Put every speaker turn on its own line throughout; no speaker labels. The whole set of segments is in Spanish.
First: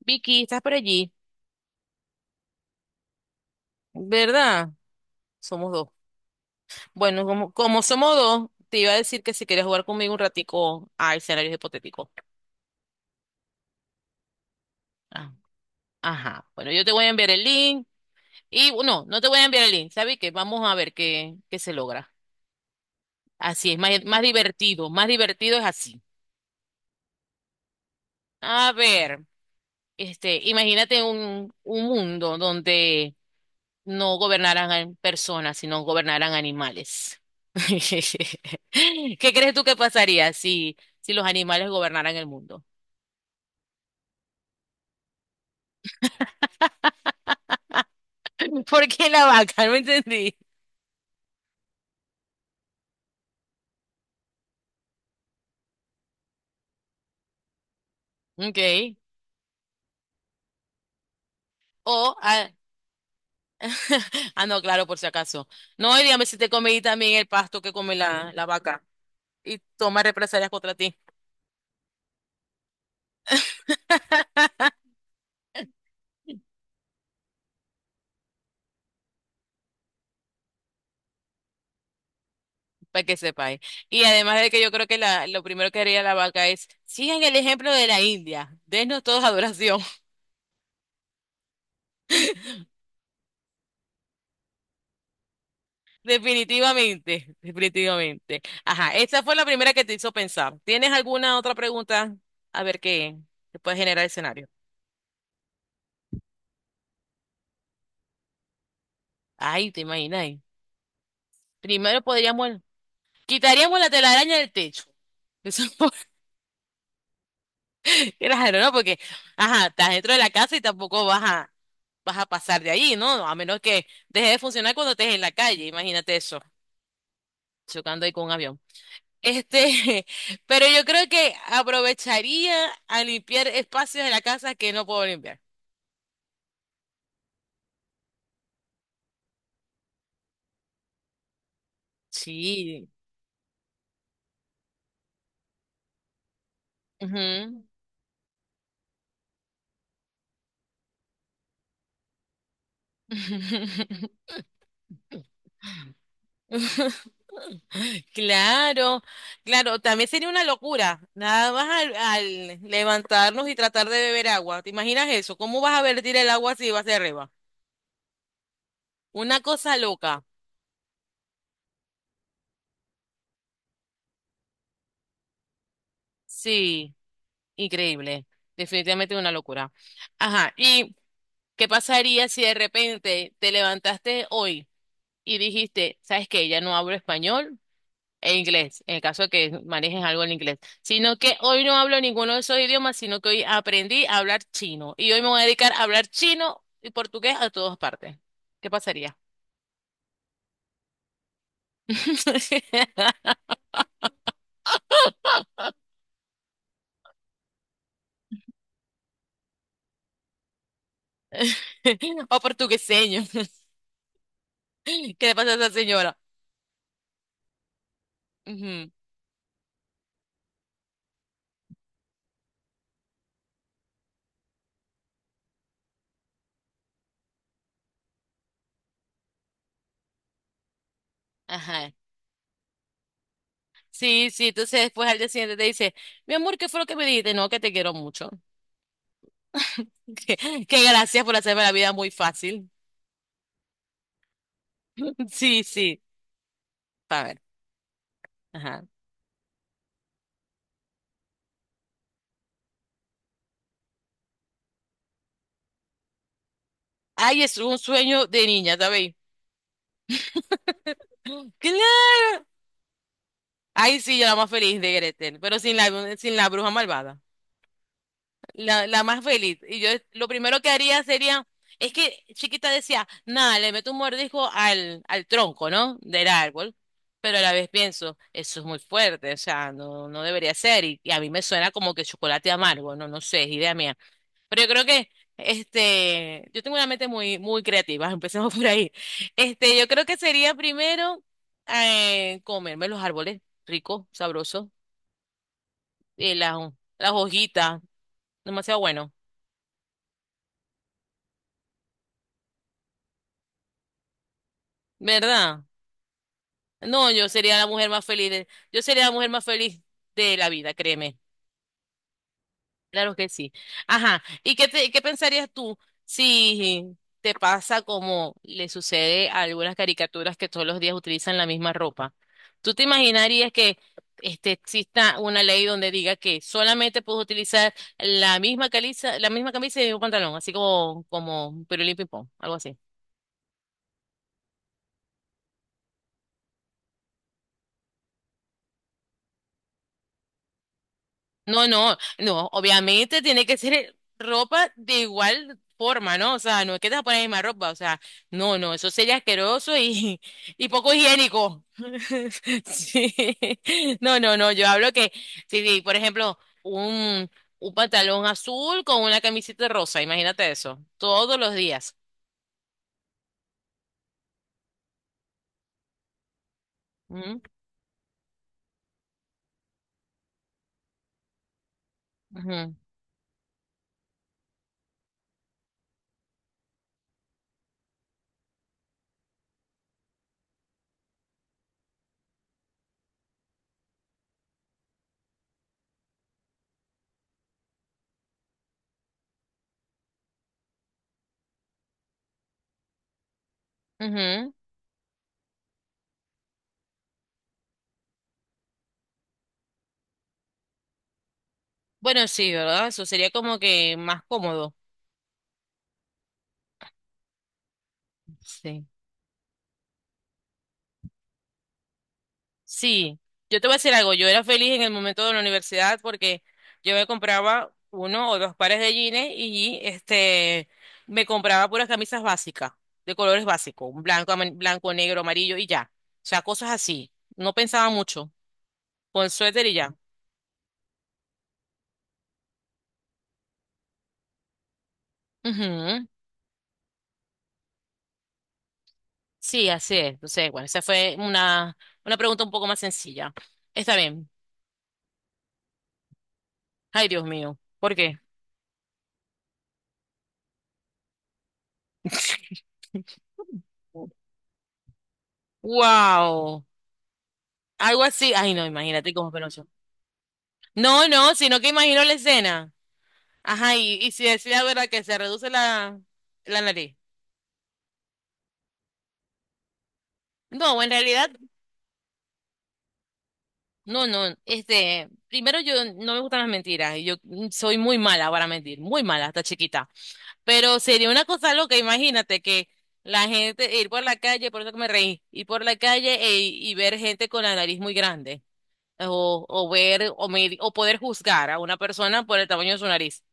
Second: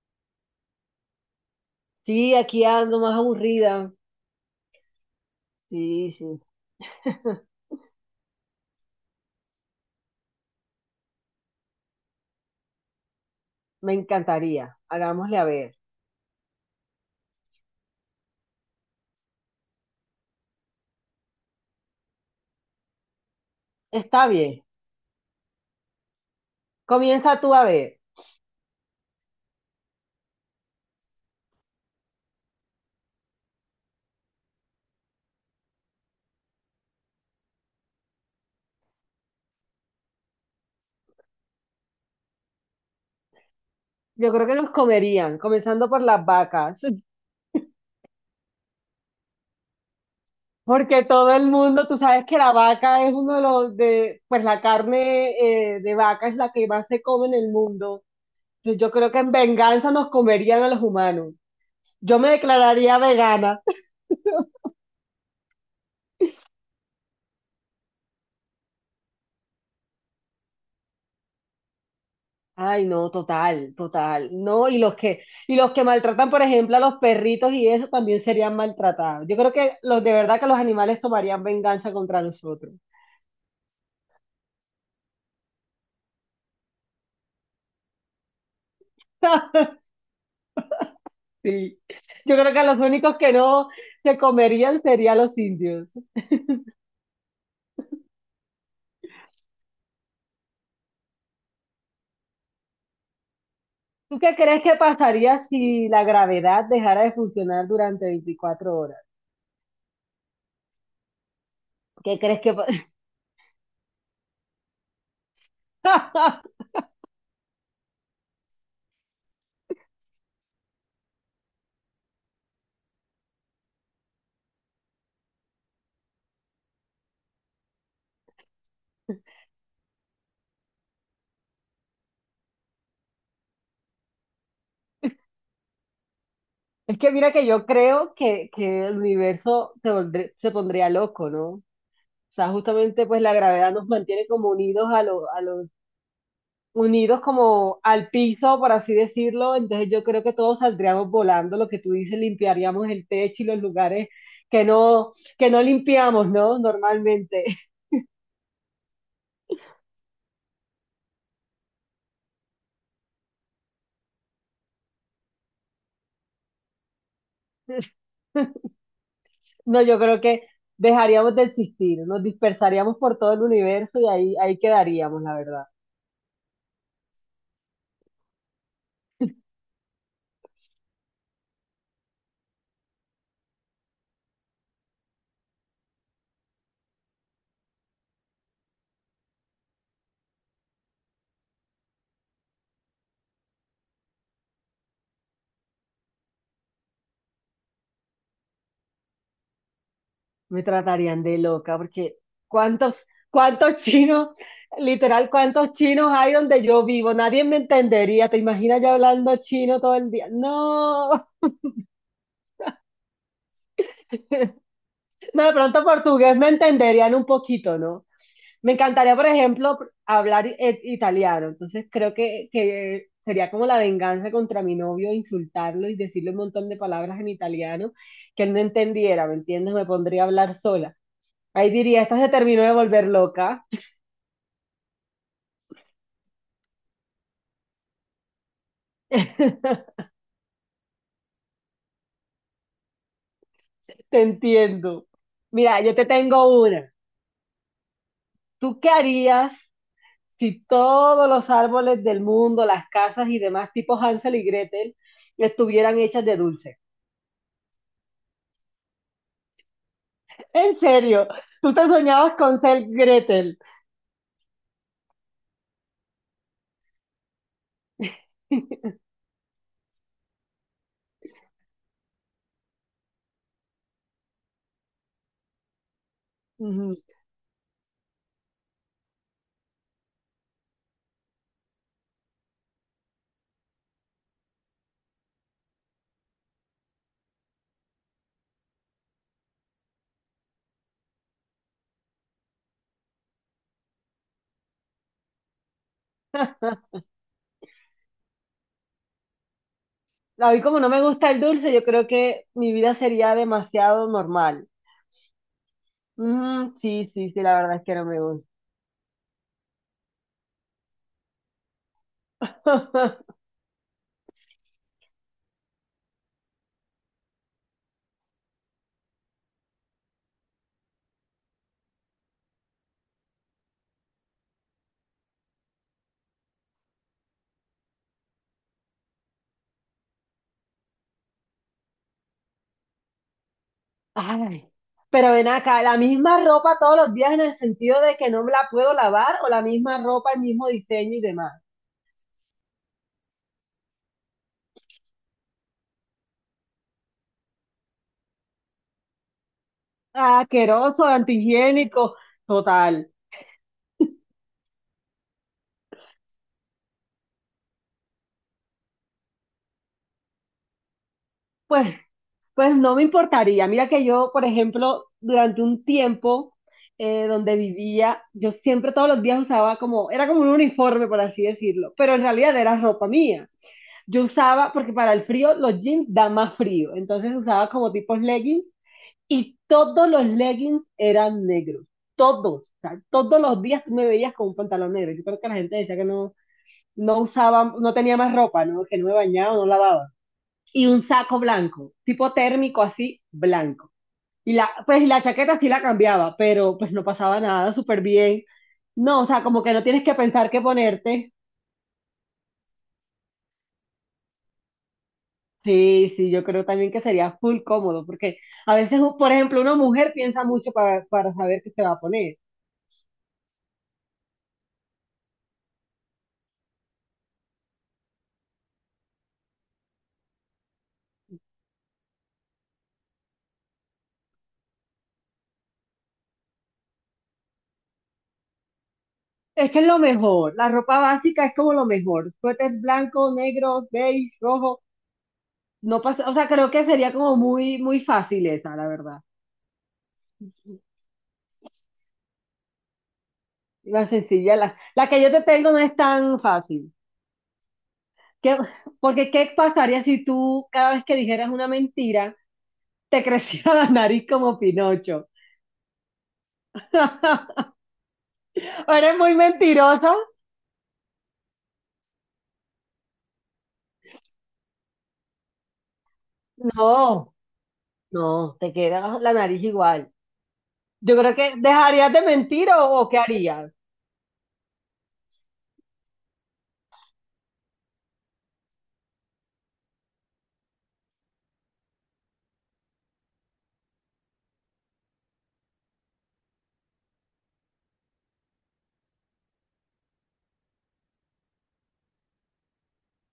Vicky, estás por allí,
Sí, aquí ando más aburrida.
¿verdad? Somos dos.
Sí, sí.
Bueno, como somos dos, te iba a decir que si quieres jugar conmigo un ratico a escenarios hipotéticos.
Me encantaría.
Ah.
Hagámosle a ver.
Ajá. Bueno, yo te voy a enviar el link. Y no te voy a enviar el link, ¿sabes qué? Vamos a ver qué se logra. Así es, más
Está bien.
divertido, más divertido es así.
Comienza tú a ver.
A ver, imagínate un mundo donde no gobernaran personas, sino gobernaran animales. ¿Qué crees tú que pasaría si los animales gobernaran el mundo?
Yo creo que nos comerían, comenzando por las vacas.
¿Por qué la vaca? No entendí.
Porque todo el mundo, tú sabes que la vaca es uno de los de, pues la carne de vaca es la que más se come en el mundo. Entonces, yo
Okay.
creo que en venganza nos comerían a los humanos.
O,
Yo me
ah.
declararía vegana.
Ah, no, claro, por si acaso. No, y dígame si te comí también el pasto que come la vaca y toma represalias contra ti.
Ay, no, total, total. No, y los que maltratan, por ejemplo, a los perritos y eso también serían maltratados. Yo creo que los de verdad que los animales tomarían venganza contra nosotros.
Para que sepáis. Y además de que yo creo que la, lo primero que haría la vaca es, sigan el ejemplo de la India, denos todos adoración.
Sí. Yo creo que los únicos que no se comerían serían los indios.
Definitivamente, definitivamente. Ajá, esa fue la primera que te hizo pensar. ¿Tienes alguna otra pregunta? A ver qué te puede generar el
¿Tú qué
escenario.
crees que pasaría si la gravedad dejara de funcionar durante 24 horas?
Ay, te imaginas. Primero
¿Qué crees que
podríamos,
pa-
quitaríamos la telaraña del techo. Eso es raro, ¿no? Porque, ajá, estás dentro de la casa y tampoco vas a, vas a pasar de ahí, ¿no? A menos que deje de funcionar cuando estés en la calle. Imagínate eso, chocando ahí con un avión. Este, pero yo creo que aprovecharía a limpiar espacios de la casa que no puedo limpiar.
Es que mira que yo creo que el universo se pondría loco, ¿no? O sea,
Sí.
justamente pues la gravedad nos mantiene como unidos a los, unidos
Ujú.
como al piso, por así decirlo. Entonces yo creo que todos saldríamos volando, lo que tú dices, limpiaríamos el techo y los lugares que no, que no limpiamos, ¿no? Normalmente.
Claro, claro, también sería una locura, nada más al levantarnos y tratar de beber agua. ¿Te imaginas eso? ¿Cómo vas a vertir el agua si vas hacia arriba? Una cosa
No, yo
loca.
creo que dejaríamos de existir, nos dispersaríamos por todo el universo y ahí quedaríamos, la verdad.
Sí, increíble. Definitivamente una locura. Ajá, y ¿qué pasaría si de repente te levantaste hoy y dijiste, sabes que ya no hablo español e inglés, en el caso de que manejes algo en inglés, sino que hoy no hablo ninguno de esos idiomas, sino que hoy aprendí a hablar chino y hoy me voy a dedicar a hablar chino y portugués a todas partes? ¿Qué pasaría?
Me tratarían de loca, porque ¿cuántos, cuántos chinos, literal, cuántos chinos hay donde yo vivo? Nadie me entendería, ¿te imaginas yo hablando chino todo el día? No,
O portugueseño. ¿Qué le
no,
pasa
de
a esa
pronto
señora?
portugués me entenderían un poquito, ¿no? Me
Ujú.
encantaría, por ejemplo, hablar italiano, entonces creo que sería como la venganza contra mi novio, insultarlo y decirle un montón de palabras en italiano que él no entendiera, ¿me entiendes? Me pondría a hablar sola. Ahí
Ajá.
diría, esta se terminó de volver loca.
Sí, sí, entonces después al día siguiente te dice, mi amor, ¿qué fue lo que me dijiste? No, que te quiero mucho. Que, gracias por hacerme la vida muy fácil.
Te entiendo.
Sí,
Mira, yo
sí.
te tengo una.
A ver.
¿Tú
Ajá.
qué harías si todos los árboles del mundo, las casas y demás, tipo Hansel y Gretel, estuvieran hechas de dulce?
Ay, es un sueño de niña, ¿sabéis?
En serio, tú te
¡Claro!
soñabas con ser Gretel.
Ay, sí, yo la más feliz de Gretel, pero sin la bruja malvada. La más feliz. Y yo lo primero que haría sería. Es que chiquita decía, nada, le meto un mordisco al tronco, ¿no? Del árbol.
Ujú.
Pero a la vez pienso, eso es muy fuerte, o sea, no, no debería ser. Y a mí me suena como que chocolate amargo, no, no sé, es idea mía. Pero yo creo que, yo tengo una mente muy creativa, empecemos por ahí. Yo creo que sería primero comerme los árboles, rico, sabroso, y las hojitas, demasiado bueno,
A mí como no me gusta el dulce, yo creo que mi vida sería demasiado normal.
¿verdad?
Ujú, sí,
No,
sí, sí, la verdad es que no me
yo sería la mujer más feliz de la vida, créeme. Claro
gusta.
que sí. Ajá. ¿Y qué pensarías tú si te pasa como le sucede a algunas caricaturas que todos los días utilizan la misma ropa? ¿Tú te imaginarías que exista una ley donde diga que solamente puedes utilizar la misma camisa y el mismo pantalón, así como pirulín ping pong, algo así?
Ay, pero ven acá, ¿la misma ropa todos los días en el sentido de que no me la puedo lavar o la misma ropa, el mismo diseño y demás?
No, no, no, obviamente tiene que ser ropa de igual forma, ¿no? O sea, no es que te vas a poner la misma ropa, o sea, no, no, eso sería asqueroso y,
Ah,
y poco
asqueroso,
higiénico.
antihigiénico, total.
Sí. No, no, no, yo hablo que, sí, sí, por ejemplo, un pantalón azul con una camiseta rosa, imagínate eso, todos los
Pues,
días.
pues no me importaría. Mira que yo, por ejemplo, durante un tiempo
Ujú,
donde vivía, yo siempre todos los días usaba como, era como un uniforme, por así decirlo, pero en realidad
ujú,
era ropa mía. Yo usaba, porque para el frío los jeans dan más frío, entonces usaba como tipos leggings. Y todos los leggings eran negros, todos, o sea, todos los días tú me veías con un pantalón negro. Yo creo que la gente decía que no, no usaba, no tenía más ropa, ¿no? Que no me bañaba, no lavaba. Y un saco blanco, tipo térmico así, blanco.
ujú.
Y la, pues la chaqueta sí la cambiaba, pero pues no pasaba nada, súper bien. No, o sea, como que no tienes que pensar qué ponerte.
Bueno, sí, ¿verdad? Eso sería como que más cómodo.
Sí, sí, yo creo también que sería full cómodo, porque a
Sí.
veces, por ejemplo, una mujer piensa mucho para saber qué se va a poner.
Sí, yo te voy a decir algo, yo era feliz en el momento de la universidad porque yo me compraba uno o dos pares de jeans y me compraba puras camisas básicas, de colores básicos, un blanco, blanco, negro, amarillo y ya. O sea, cosas así. No pensaba mucho, con suéter
Es
y
que es
ya.
lo mejor, la ropa básica es como lo mejor, suéter blanco, negro, beige, rojo, no
Ujú.
pasa, o sea, creo que sería como muy fácil esa, la verdad.
Sí, así es. Entonces, bueno, esa fue una pregunta un poco más sencilla. Está
La
bien.
sencilla, la que yo te tengo no es tan fácil.
Ay, Dios mío. ¿Por qué?
¿Qué- porque qué pasaría si tú cada vez que dijeras una mentira te creciera la nariz como Pinocho?
Wow. Algo así. Ay, no,
¿O
imagínate
eres
cómo
muy
penoso.
mentiroso?
No, no, sino que imagino la escena. Ajá, y si decía, ¿verdad? Que se reduce la nariz.
No, no, te queda la nariz igual.
No, en
Yo
realidad,
creo que dejarías de mentir o qué harías.
no, no. Primero yo no me gustan las mentiras. Y yo soy muy mala para mentir, muy mala, hasta chiquita. Pero sería una cosa loca, imagínate que la gente, ir por la calle, por eso que me reí, ir por la calle y ver gente con la nariz muy grande. O ver, o, medir- o poder juzgar a una persona por el tamaño de su nariz.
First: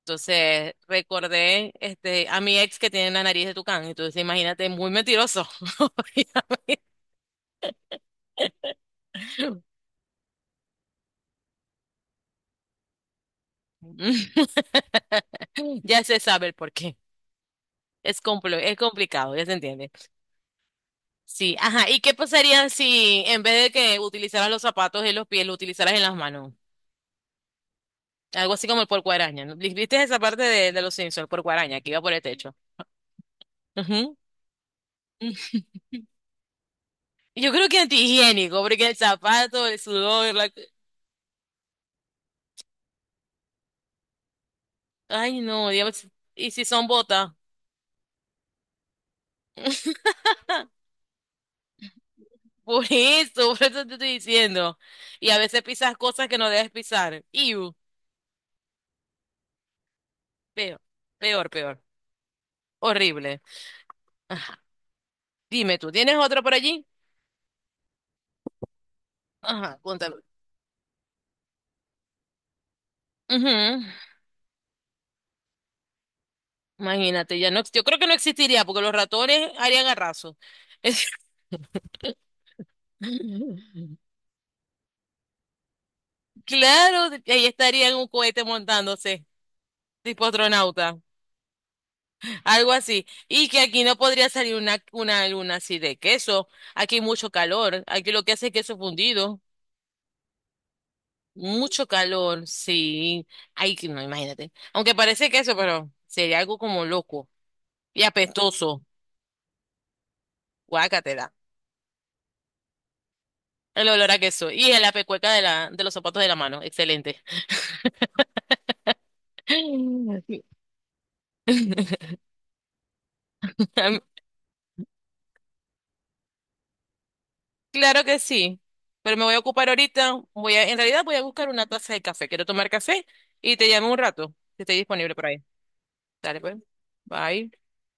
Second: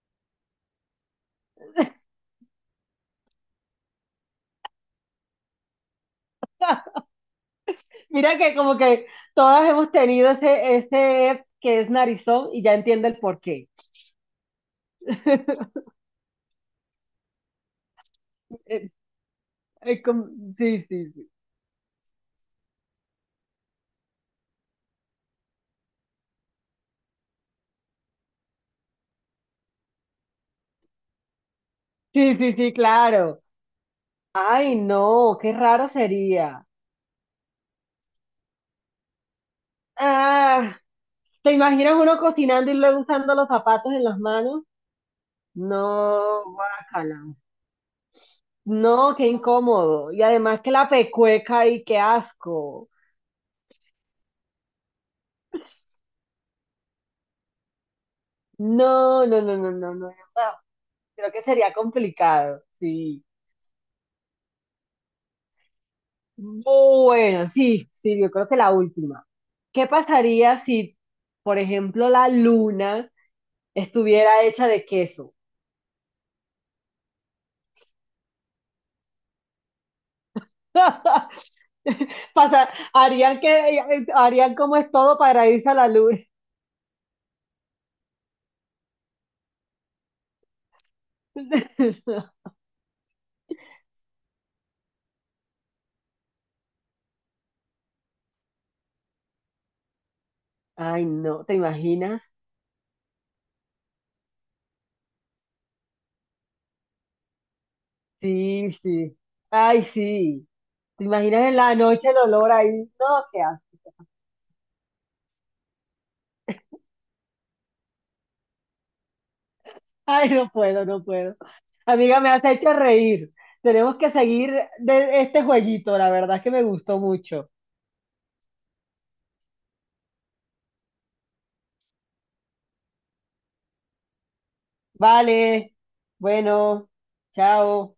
Entonces recordé a mi ex que tiene la nariz de tucán. Entonces imagínate, muy mentiroso.
Mira que como que todas hemos tenido ese que es narizón y ya entiende el porqué.
Ya se sabe el por qué. Es
Eh,
complicado, ya se entiende.
eh, como- Sí, sí, sí.
Sí, ajá. ¿Y qué pasaría si en vez de que utilizaras los zapatos en los pies, lo utilizaras en las manos? Algo así como el porco araña, ¿no? ¿Viste esa parte de los Simpsons, el porco araña, que iba por el
Sí, sí,
techo?
sí, claro.
Ujú.
Ay, no, qué raro sería.
Yo creo que antihigiénico, porque el zapato, el sudor, la...
Ah, ¿te imaginas uno cocinando y luego usando los zapatos en las manos?
Ay, no, digamos,
No,
¿y si son botas?
guácala. No, qué incómodo. Y además que la pecueca y qué asco.
Por eso te estoy diciendo. Y a veces pisas cosas que no debes pisar. Iu,
No, no, no, no, no, no. No.
peor,
Creo que
peor,
sería
peor.
complicado, sí.
Horrible. Ajá. Dime tú, ¿tienes otro por allí?
Bueno, sí, sí, yo creo que la última.
Ajá,
¿Qué
cuéntalo.
pasaría si, por ejemplo, la luna
Ujú.
estuviera hecha de queso?
Imagínate, ya no, yo creo que no existiría porque los ratones harían arraso. Es-
Harían que, harían como es todo para irse a la luna.
Claro, ahí estaría en un cohete montándose, tipo astronauta, algo así. Y que aquí no podría salir una luna así de queso. Aquí hay mucho calor, aquí lo que hace es queso fundido.
Ay, no, ¿te
Mucho
imaginas?
calor, sí. Ay, que no, imagínate. Aunque parece que eso, pero sería algo como loco y
Sí,
apestoso.
sí. Ay, sí. ¿Te
Guácatela.
imaginas en la noche el olor ahí? No, qué asco.
El olor a queso. Y el pecueca de de los zapatos de la mano. Excelente.
Ay, no puedo, no puedo. Amiga, me has hecho reír. Tenemos
Am-
que seguir de este jueguito, la verdad es que me gustó mucho.
Claro que sí. Pero me voy a ocupar ahorita. Voy a, en realidad voy a buscar una taza de café. Quiero tomar café y te llamo un rato, que esté disponible por ahí.
Vale,
Dale, pues.
bueno,
Bye.
chao.